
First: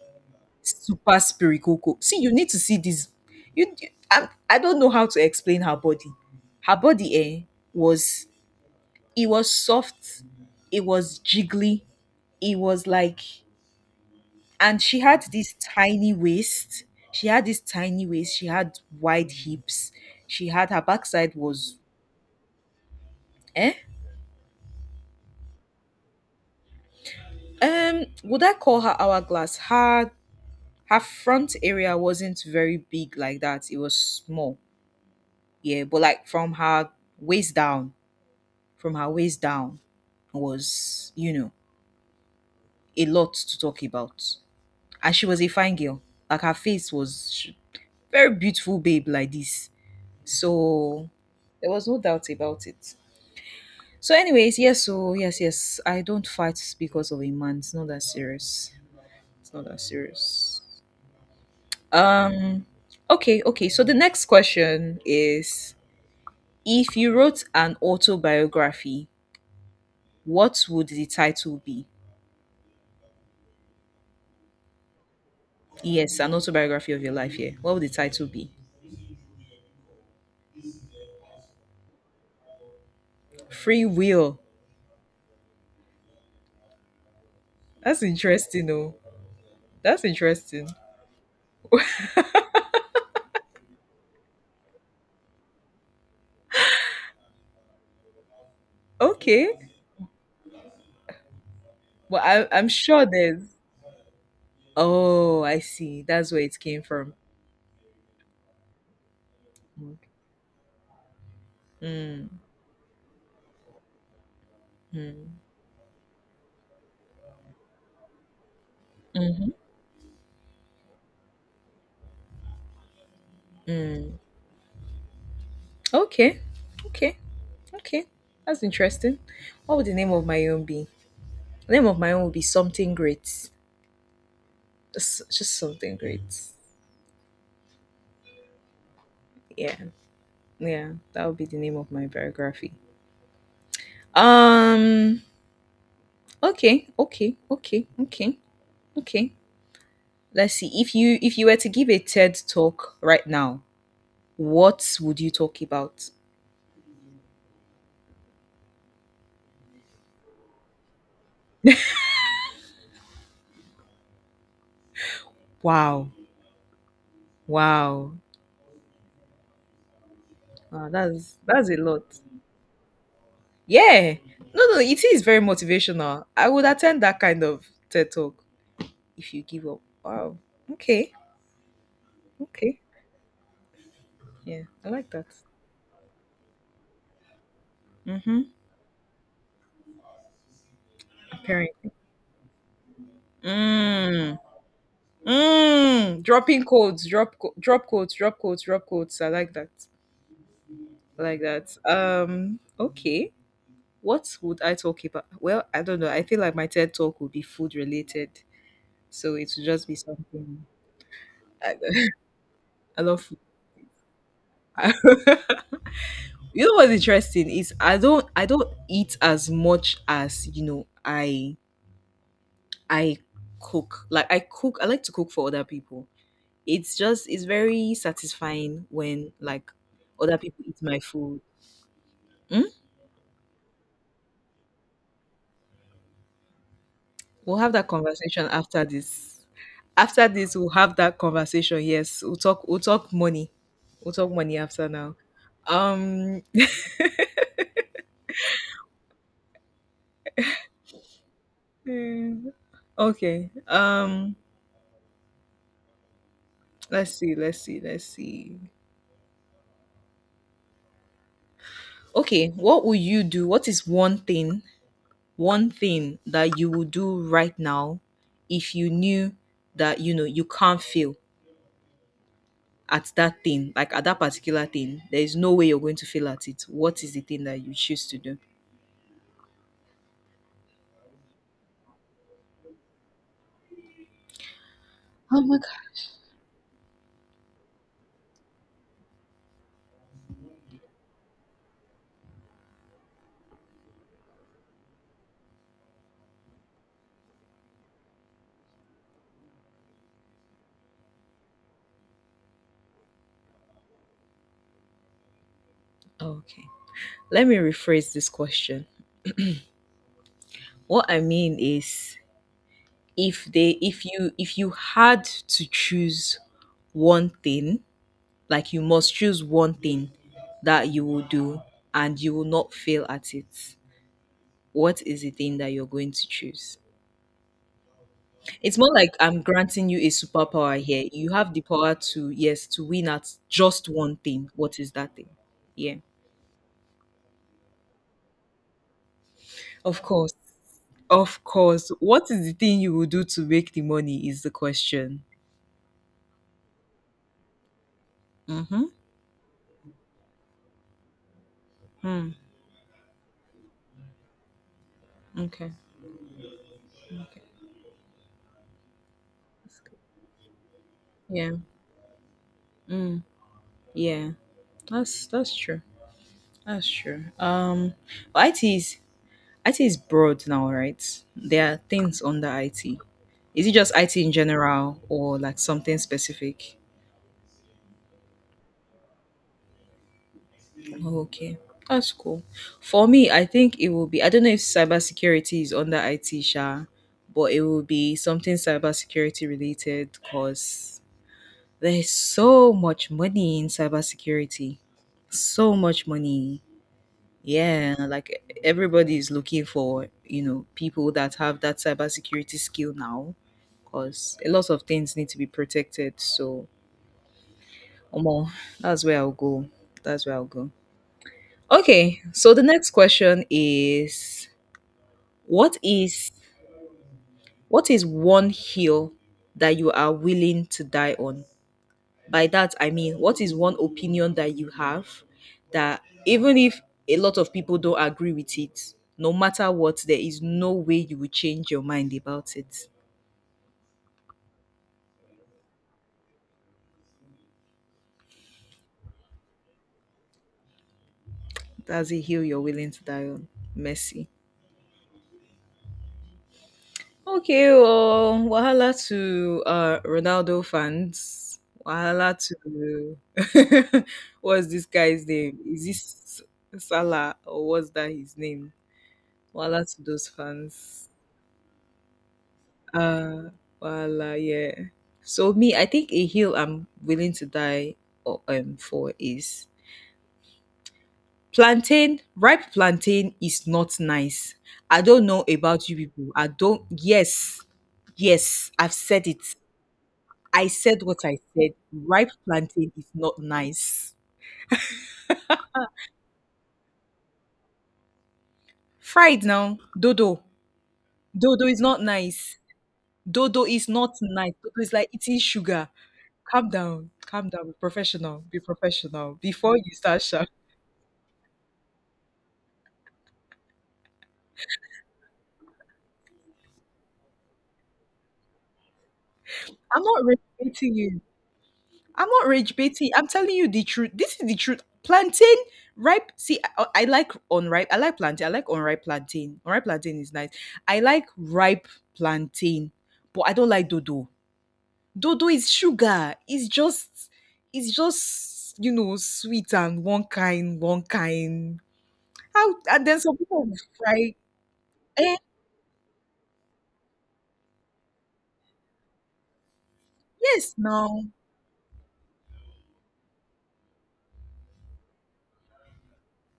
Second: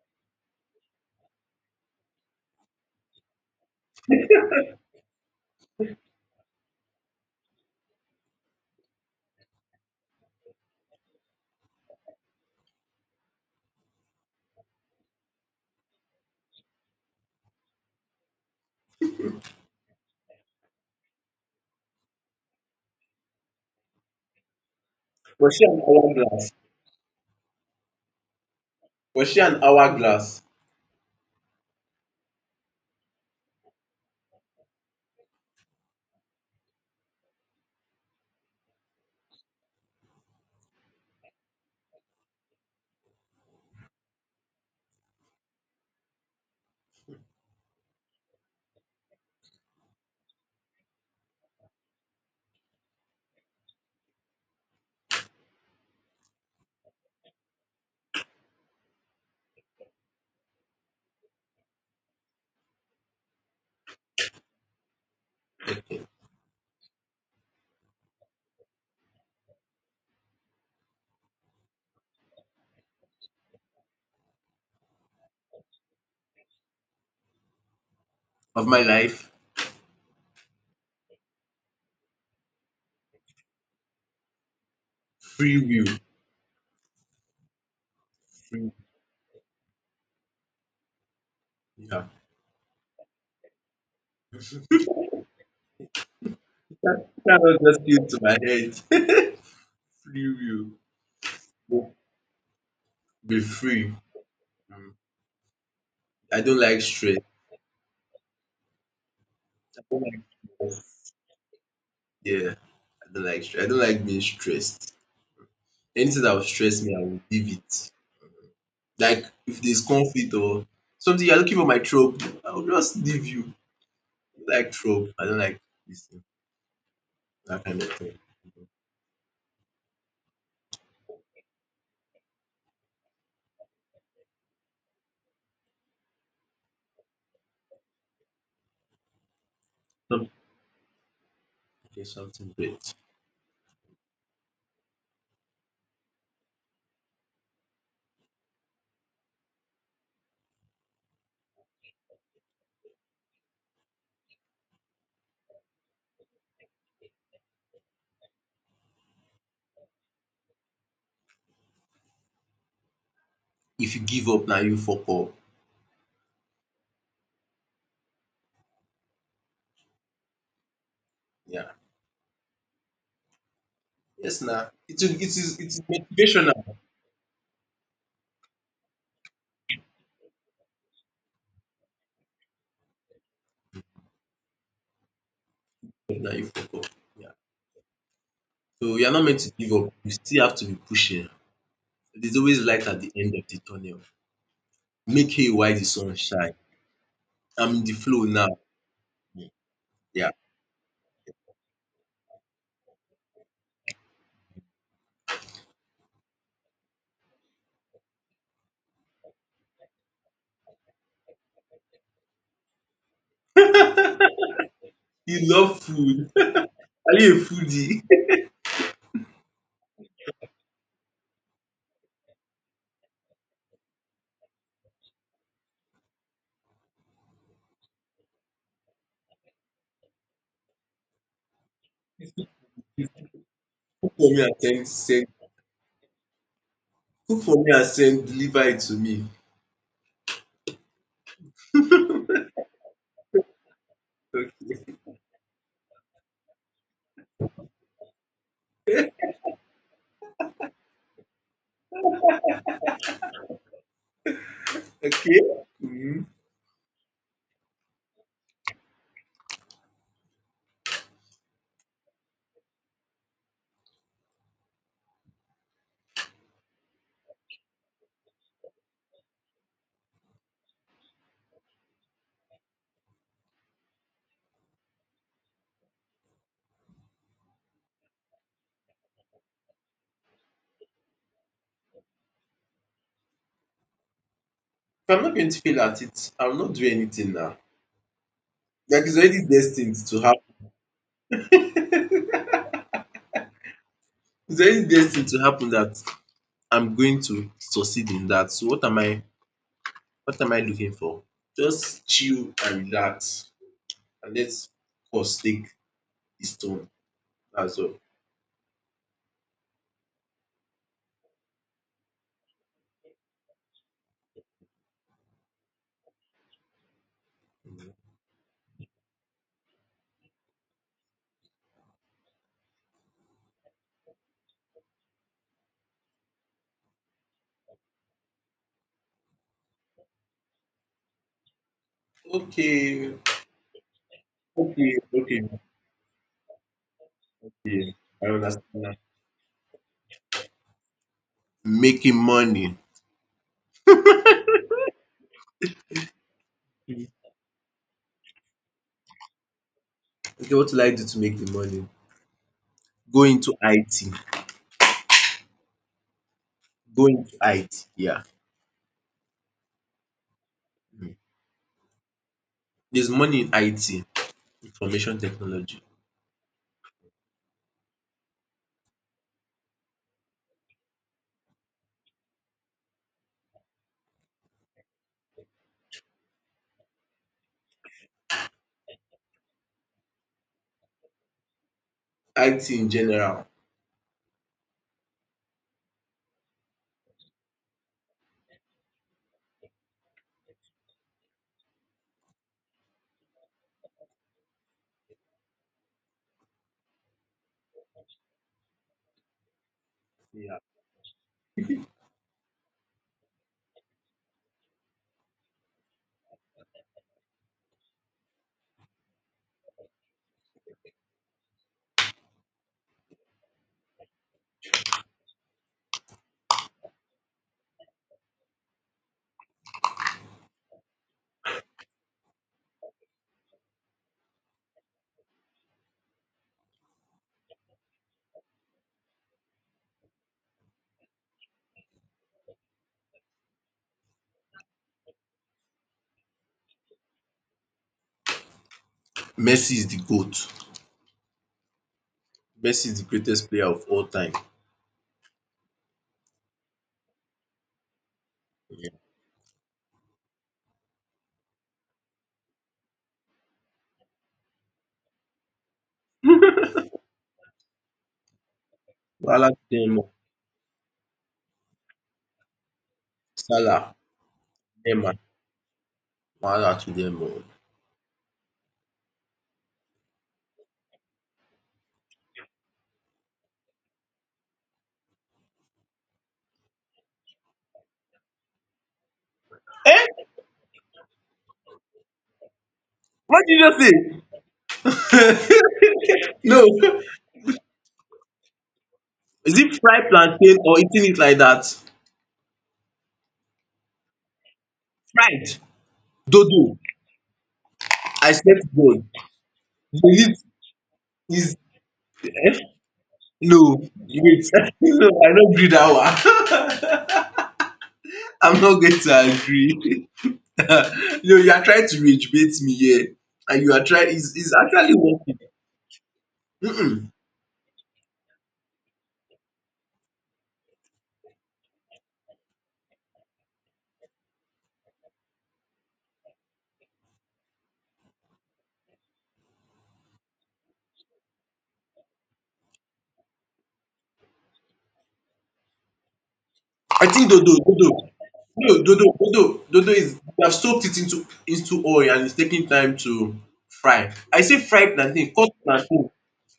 [SPEAKER 1] super spirikoko. See, you need to see this. You, you- I, I don't know how to explain her body. Her body, eh, was, it was soft, it was jiggly, it was like, and she had this tiny waist. She had this tiny waist. She had wide hips. She had, her backside was, eh,
[SPEAKER 2] Was she an hourglass?
[SPEAKER 1] um, would I call her
[SPEAKER 2] Was she
[SPEAKER 1] hourglass?
[SPEAKER 2] an
[SPEAKER 1] Her
[SPEAKER 2] hourglass
[SPEAKER 1] her front area wasn't very big like that. It was small, yeah. But like from her waist down, from her waist down was, you know, a lot to talk about. And she was a fine girl. Like her face was sh- very beautiful, babe, like this. So there was no doubt about it. So, anyways, yes, so yes, yes, I don't fight because of a man. It's not that serious. It's not that serious. Um, okay, okay. So the next question is: if you wrote an autobiography, what would the title be? Yes, an autobiography of your life. Yeah. What would the title be?
[SPEAKER 2] of my life?
[SPEAKER 1] Free Will.
[SPEAKER 2] Free will.
[SPEAKER 1] That's
[SPEAKER 2] Free
[SPEAKER 1] interesting,
[SPEAKER 2] will.
[SPEAKER 1] though. That's interesting.
[SPEAKER 2] Yeah. You can't, cannot just use to my head.
[SPEAKER 1] Okay.
[SPEAKER 2] <laughs> free will.
[SPEAKER 1] Well, I, I'm sure
[SPEAKER 2] Be
[SPEAKER 1] there's.
[SPEAKER 2] free. Mm.
[SPEAKER 1] Oh, I see. That's where
[SPEAKER 2] I
[SPEAKER 1] it
[SPEAKER 2] don't
[SPEAKER 1] came
[SPEAKER 2] like
[SPEAKER 1] from.
[SPEAKER 2] stress. I don't like stress.
[SPEAKER 1] Mm,
[SPEAKER 2] Yeah, I don't like stress. I don't like being stressed.
[SPEAKER 1] mm,
[SPEAKER 2] Anything that will stress me, I will leave it. Like
[SPEAKER 1] mhm,
[SPEAKER 2] if there's conflict or something you're looking for my trope, I'll just leave you.
[SPEAKER 1] mm.
[SPEAKER 2] I don't like trope. I don't like this thing,
[SPEAKER 1] Okay. Okay.
[SPEAKER 2] that kind of
[SPEAKER 1] Okay.
[SPEAKER 2] thing.
[SPEAKER 1] That's interesting. What would the name of my own be? The name of my own would be Something Great. Just, just something great. Yeah.
[SPEAKER 2] Some
[SPEAKER 1] Yeah. That would be the name of
[SPEAKER 2] get
[SPEAKER 1] my
[SPEAKER 2] something
[SPEAKER 1] biography.
[SPEAKER 2] but
[SPEAKER 1] Um. Okay, okay, okay, okay, okay. Let's see. If you if you were to give a TED talk right now, what would you talk about?
[SPEAKER 2] if you give up now you fuck up.
[SPEAKER 1] Wow, wow, wow, that's that's
[SPEAKER 2] Yeah.
[SPEAKER 1] a lot. Yeah,
[SPEAKER 2] Yes
[SPEAKER 1] no,
[SPEAKER 2] now.
[SPEAKER 1] no, it
[SPEAKER 2] It is
[SPEAKER 1] is
[SPEAKER 2] it
[SPEAKER 1] very
[SPEAKER 2] is it is
[SPEAKER 1] motivational. I
[SPEAKER 2] motivational,
[SPEAKER 1] would attend that kind of TED talk if you give up. Wow. Okay, okay, yeah, I like that.
[SPEAKER 2] now you fuck up. Yeah.
[SPEAKER 1] Mm-hmm.
[SPEAKER 2] So you're not meant to give up. You still have to be pushing.
[SPEAKER 1] Parent.
[SPEAKER 2] There's always light at the end of the tunnel.
[SPEAKER 1] Mm.
[SPEAKER 2] Make hay while the sun
[SPEAKER 1] Mm.
[SPEAKER 2] shine.
[SPEAKER 1] Dropping codes, drop co-
[SPEAKER 2] I'm in
[SPEAKER 1] drop
[SPEAKER 2] the
[SPEAKER 1] codes,
[SPEAKER 2] flow
[SPEAKER 1] drop
[SPEAKER 2] now.
[SPEAKER 1] codes, drop codes. I like that.
[SPEAKER 2] Yeah.
[SPEAKER 1] Like that. Um, okay. What would I talk about? Well, I don't know. I feel like my TED talk would be food related, so it would just be something. I, <laughs> I love food.
[SPEAKER 2] <laughs> You
[SPEAKER 1] <laughs>
[SPEAKER 2] love food.
[SPEAKER 1] You know what's
[SPEAKER 2] Are you a
[SPEAKER 1] interesting is I
[SPEAKER 2] foodie?
[SPEAKER 1] don't I don't eat as much as you know I I cook. Like I cook. I like to cook for other people. It's just it's very satisfying when like other people eat my food. Hmm?
[SPEAKER 2] <laughs> for me at ten, cook
[SPEAKER 1] We'll
[SPEAKER 2] for me
[SPEAKER 1] have
[SPEAKER 2] and
[SPEAKER 1] that
[SPEAKER 2] send,
[SPEAKER 1] conversation
[SPEAKER 2] deliver it
[SPEAKER 1] after
[SPEAKER 2] to me.
[SPEAKER 1] this. After this, we'll have that conversation. Yes, we'll
[SPEAKER 2] <laughs>
[SPEAKER 1] talk. We'll talk money. We'll talk money after
[SPEAKER 2] Okay.
[SPEAKER 1] now. Um.
[SPEAKER 2] <laughs>
[SPEAKER 1] mm, Okay. Um.
[SPEAKER 2] Okay. Mhm. If
[SPEAKER 1] Let's see. Let's see. Let's see. Okay. What will you do? What is one thing? One thing that you would do right now, if you knew that you know you can't fail at that thing, like at that particular thing. There is no way you're going to fail at it. What is the thing that you choose to do?
[SPEAKER 2] I'm not
[SPEAKER 1] Oh
[SPEAKER 2] going
[SPEAKER 1] my
[SPEAKER 2] to fail
[SPEAKER 1] god.
[SPEAKER 2] at it, I will not do anything now. Like it's already destined to happen. It's already destined to happen that I'm going to succeed in that. So what am I, what am I looking for? Just chill and relax and let us course take its
[SPEAKER 1] Okay.
[SPEAKER 2] turn.
[SPEAKER 1] Let me
[SPEAKER 2] That's all.
[SPEAKER 1] rephrase this question. What I mean is if they if you if you had to choose one thing, like you must choose one thing that you will do and you will not fail at it. What is the thing that you're going to choose? It's more like I'm granting you a superpower here. You have the power to yes, to win
[SPEAKER 2] Okay.
[SPEAKER 1] at just one thing. What is
[SPEAKER 2] Okay.
[SPEAKER 1] that thing?
[SPEAKER 2] Okay.
[SPEAKER 1] Yeah.
[SPEAKER 2] Okay. I understand now.
[SPEAKER 1] Of course. Of course.
[SPEAKER 2] Making
[SPEAKER 1] What is the
[SPEAKER 2] money.
[SPEAKER 1] thing you will do to make the money is the question. Mm-hmm.
[SPEAKER 2] Okay, what will I do to make the money?
[SPEAKER 1] Mm.
[SPEAKER 2] Go into I T.
[SPEAKER 1] Okay.
[SPEAKER 2] Going to
[SPEAKER 1] Okay.
[SPEAKER 2] I T, yeah.
[SPEAKER 1] That's good.
[SPEAKER 2] Mhm.
[SPEAKER 1] Yeah.
[SPEAKER 2] There's
[SPEAKER 1] Mm.
[SPEAKER 2] money in I T,
[SPEAKER 1] Yeah.
[SPEAKER 2] information
[SPEAKER 1] That's that's
[SPEAKER 2] technology.
[SPEAKER 1] true. That's true. Um, but I T is I T is broad now, right? There are things under I T. Is it just I T in general or like something specific? Okay, that's cool.
[SPEAKER 2] I T in
[SPEAKER 1] For me, I
[SPEAKER 2] general,
[SPEAKER 1] think it will be. I don't know if cybersecurity is under I T, Sha, but it will be something cybersecurity related because there's so much money in cybersecurity. So much money. Yeah, like everybody is looking for, you
[SPEAKER 2] yeah.
[SPEAKER 1] know, people that have that cybersecurity skill now because a lot of things need to be protected. So, Omo, that's where I'll go. That's where I'll go. Okay, so the next question is what is what is one hill that you are willing to die on? By that, I mean, what is one opinion that you have that even if a lot of people don't agree with it, no matter what, there is no way you will change your mind about it?
[SPEAKER 2] Messi is the GOAT.
[SPEAKER 1] That's a hill you're
[SPEAKER 2] Messi
[SPEAKER 1] willing
[SPEAKER 2] is
[SPEAKER 1] to
[SPEAKER 2] the
[SPEAKER 1] die on.
[SPEAKER 2] greatest player of all
[SPEAKER 1] Messi.
[SPEAKER 2] time.
[SPEAKER 1] Okay, well,
[SPEAKER 2] Yeah.
[SPEAKER 1] wahala to uh, Ronaldo fans. Wahala to <laughs> what's this guy's name? Is this Salah or what's that his name?
[SPEAKER 2] Wahala to
[SPEAKER 1] Wahala
[SPEAKER 2] them
[SPEAKER 1] to
[SPEAKER 2] oo.
[SPEAKER 1] those fans. Uh,
[SPEAKER 2] Salah,
[SPEAKER 1] voila, yeah.
[SPEAKER 2] Neymar,
[SPEAKER 1] So me, I think a hill
[SPEAKER 2] wahala
[SPEAKER 1] I'm
[SPEAKER 2] to them
[SPEAKER 1] willing
[SPEAKER 2] oo.
[SPEAKER 1] to die o- um for is plantain. Ripe plantain is not nice. I don't know about you people. I don't. Yes, yes, I've said it.
[SPEAKER 2] Eh?
[SPEAKER 1] I said what I said. Ripe plantain is not
[SPEAKER 2] What did you
[SPEAKER 1] nice.
[SPEAKER 2] just say? <laughs> No.
[SPEAKER 1] Fried
[SPEAKER 2] Is
[SPEAKER 1] now,
[SPEAKER 2] it fried
[SPEAKER 1] dodo.
[SPEAKER 2] plantain or eating it like
[SPEAKER 1] Dodo
[SPEAKER 2] that?
[SPEAKER 1] is not nice. Dodo is not nice. Dodo is like eating
[SPEAKER 2] Fried.
[SPEAKER 1] sugar.
[SPEAKER 2] Dodo.
[SPEAKER 1] Calm down, calm down, be
[SPEAKER 2] I
[SPEAKER 1] professional,
[SPEAKER 2] said
[SPEAKER 1] be
[SPEAKER 2] to,
[SPEAKER 1] professional before you start
[SPEAKER 2] is it,
[SPEAKER 1] shouting.
[SPEAKER 2] is, eh? No. Wait. <laughs> No, I don't gree that one. <laughs> I'm not going to
[SPEAKER 1] I'm
[SPEAKER 2] agree.
[SPEAKER 1] not rage
[SPEAKER 2] <laughs> No,
[SPEAKER 1] baiting you.
[SPEAKER 2] you are trying to
[SPEAKER 1] I'm
[SPEAKER 2] rage
[SPEAKER 1] not
[SPEAKER 2] bait me
[SPEAKER 1] rage
[SPEAKER 2] here
[SPEAKER 1] baiting. I'm telling
[SPEAKER 2] and
[SPEAKER 1] you
[SPEAKER 2] you are
[SPEAKER 1] the
[SPEAKER 2] trying,
[SPEAKER 1] truth.
[SPEAKER 2] it's
[SPEAKER 1] This is
[SPEAKER 2] it's
[SPEAKER 1] the truth.
[SPEAKER 2] actually working.
[SPEAKER 1] Plantain ripe. See, I, I
[SPEAKER 2] Mm-mm.
[SPEAKER 1] like unripe. I like plantain. I like unripe plantain. Unripe plantain is nice. I like ripe plantain, but I don't like dodo. Dodo is sugar. It's just, it's just you know sweet and one kind, one kind. How and then some people fry. Eh,
[SPEAKER 2] I think dodo dodo no dodo dodo dodo is, you have
[SPEAKER 1] yes,
[SPEAKER 2] soaked it
[SPEAKER 1] now
[SPEAKER 2] into into oil and it's taking time to fry. I say fry plantain, cut plantain,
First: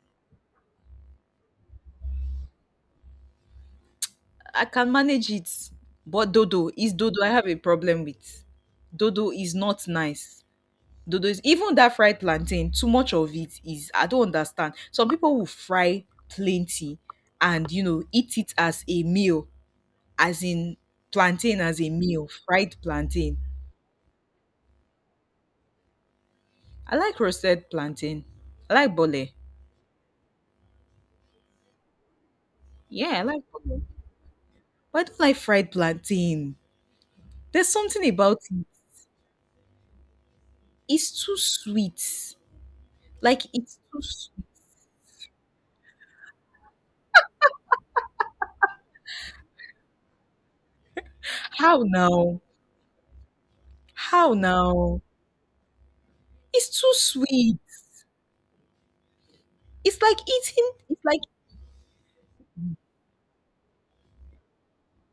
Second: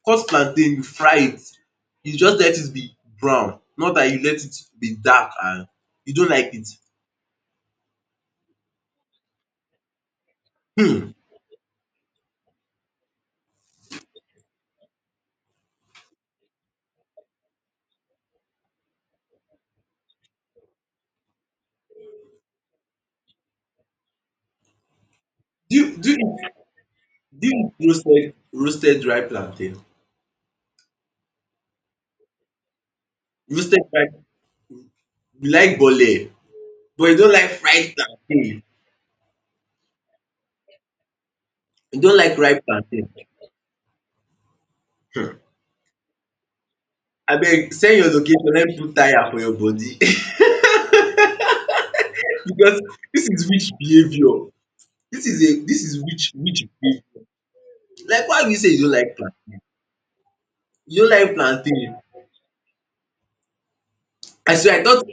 [SPEAKER 2] cut plantain, you fry it. You just let it be brown, not that you let it
[SPEAKER 1] I can
[SPEAKER 2] be
[SPEAKER 1] manage
[SPEAKER 2] dark
[SPEAKER 1] it.
[SPEAKER 2] and you don't
[SPEAKER 1] But
[SPEAKER 2] like it.
[SPEAKER 1] dodo is dodo. I have a problem with. Dodo is not nice.
[SPEAKER 2] Hmm.
[SPEAKER 1] Dodo is even that fried plantain. Too much of it is. I don't understand. Some people will fry plenty, and you know eat it as a meal, as in plantain as a meal, fried plantain.
[SPEAKER 2] Do you do you
[SPEAKER 1] I like
[SPEAKER 2] do you
[SPEAKER 1] roasted
[SPEAKER 2] eat
[SPEAKER 1] plantain.
[SPEAKER 2] roasted
[SPEAKER 1] I like
[SPEAKER 2] roasted dry
[SPEAKER 1] bole.
[SPEAKER 2] plantain?
[SPEAKER 1] Yeah, I like
[SPEAKER 2] Roasted
[SPEAKER 1] bole.
[SPEAKER 2] dry,
[SPEAKER 1] But I don't like
[SPEAKER 2] you
[SPEAKER 1] fried
[SPEAKER 2] like bole
[SPEAKER 1] plantain.
[SPEAKER 2] but you don't like
[SPEAKER 1] There's
[SPEAKER 2] fried
[SPEAKER 1] something about
[SPEAKER 2] plantain.
[SPEAKER 1] it. It's too
[SPEAKER 2] You don't
[SPEAKER 1] sweet.
[SPEAKER 2] like ripe plantain.
[SPEAKER 1] Like it's too sweet.
[SPEAKER 2] um Abeg send your location let me put tire for your body <laughs>
[SPEAKER 1] How now?
[SPEAKER 2] because this is witch
[SPEAKER 1] How
[SPEAKER 2] behaviour.
[SPEAKER 1] now?
[SPEAKER 2] This is a, this is witch witch
[SPEAKER 1] It's too
[SPEAKER 2] behaviour.
[SPEAKER 1] sweet.
[SPEAKER 2] Like why you say you don't like plantain?
[SPEAKER 1] It's like eating
[SPEAKER 2] You
[SPEAKER 1] it's
[SPEAKER 2] don't
[SPEAKER 1] like
[SPEAKER 2] like plantain? I swear I thought,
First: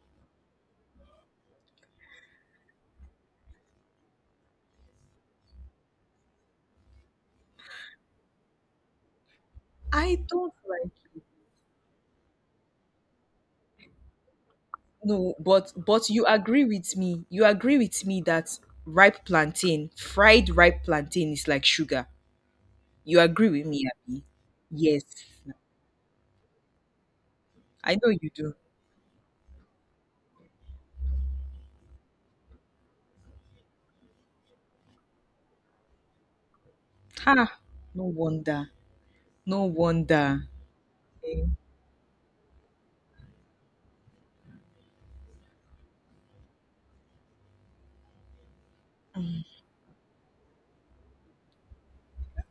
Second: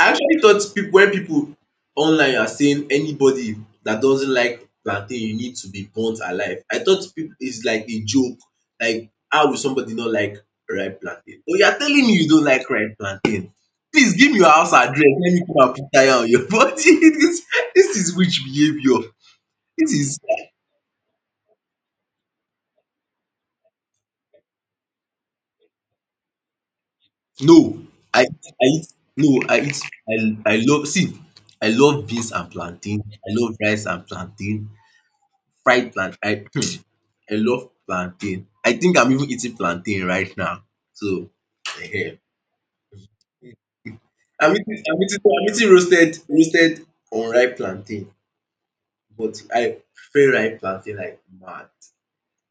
[SPEAKER 2] I actually thought people, when people online are saying anybody that doesn't like plantain you need to be burnt alive, I thought people, is like a joke. Like how will somebody not
[SPEAKER 1] I
[SPEAKER 2] like
[SPEAKER 1] don't like
[SPEAKER 2] ripe plantain? But you are telling me you don't like ripe plantain. Please give me your house address. Let
[SPEAKER 1] no,
[SPEAKER 2] me come
[SPEAKER 1] but
[SPEAKER 2] and put
[SPEAKER 1] but
[SPEAKER 2] tire
[SPEAKER 1] you
[SPEAKER 2] on your
[SPEAKER 1] agree
[SPEAKER 2] body. <laughs>
[SPEAKER 1] with me.
[SPEAKER 2] This
[SPEAKER 1] You agree
[SPEAKER 2] this
[SPEAKER 1] with
[SPEAKER 2] is
[SPEAKER 1] me
[SPEAKER 2] which
[SPEAKER 1] that
[SPEAKER 2] behaviour?
[SPEAKER 1] ripe plantain,
[SPEAKER 2] This is
[SPEAKER 1] fried ripe plantain is like sugar. You agree with me, Abby? Yes.
[SPEAKER 2] no.
[SPEAKER 1] I know
[SPEAKER 2] I
[SPEAKER 1] you do.
[SPEAKER 2] I eat no I eat I I love see I love beans and plantain. I love rice and plantain. Fried plant, I <clears throat>
[SPEAKER 1] Ha,
[SPEAKER 2] I love
[SPEAKER 1] no
[SPEAKER 2] plantain.
[SPEAKER 1] wonder.
[SPEAKER 2] I think I'm even eating
[SPEAKER 1] No
[SPEAKER 2] plantain right
[SPEAKER 1] wonder.
[SPEAKER 2] now. So ehen, I'm eating I'm eating I'm eating roasted, roasted unripe plantain, but I prefer ripe plantain like mad.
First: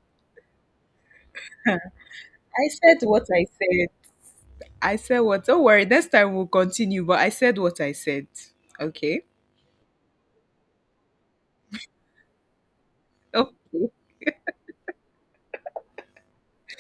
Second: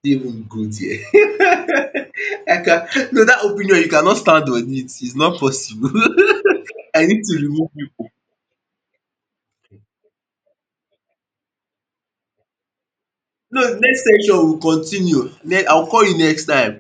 [SPEAKER 2] E dey even good here. <laughs> I
[SPEAKER 1] I
[SPEAKER 2] can,
[SPEAKER 1] said what
[SPEAKER 2] no that
[SPEAKER 1] I
[SPEAKER 2] opinion
[SPEAKER 1] said.
[SPEAKER 2] you cannot stand on it.
[SPEAKER 1] I
[SPEAKER 2] It's
[SPEAKER 1] said
[SPEAKER 2] not
[SPEAKER 1] what? Don't worry,
[SPEAKER 2] possible.
[SPEAKER 1] next time we'll
[SPEAKER 2] <laughs>
[SPEAKER 1] continue,
[SPEAKER 2] I
[SPEAKER 1] but
[SPEAKER 2] need
[SPEAKER 1] I
[SPEAKER 2] to
[SPEAKER 1] said
[SPEAKER 2] remove
[SPEAKER 1] what
[SPEAKER 2] you.
[SPEAKER 1] I said. Okay.
[SPEAKER 2] No,
[SPEAKER 1] Okay.
[SPEAKER 2] next section we continue. Ne I'll call you next time.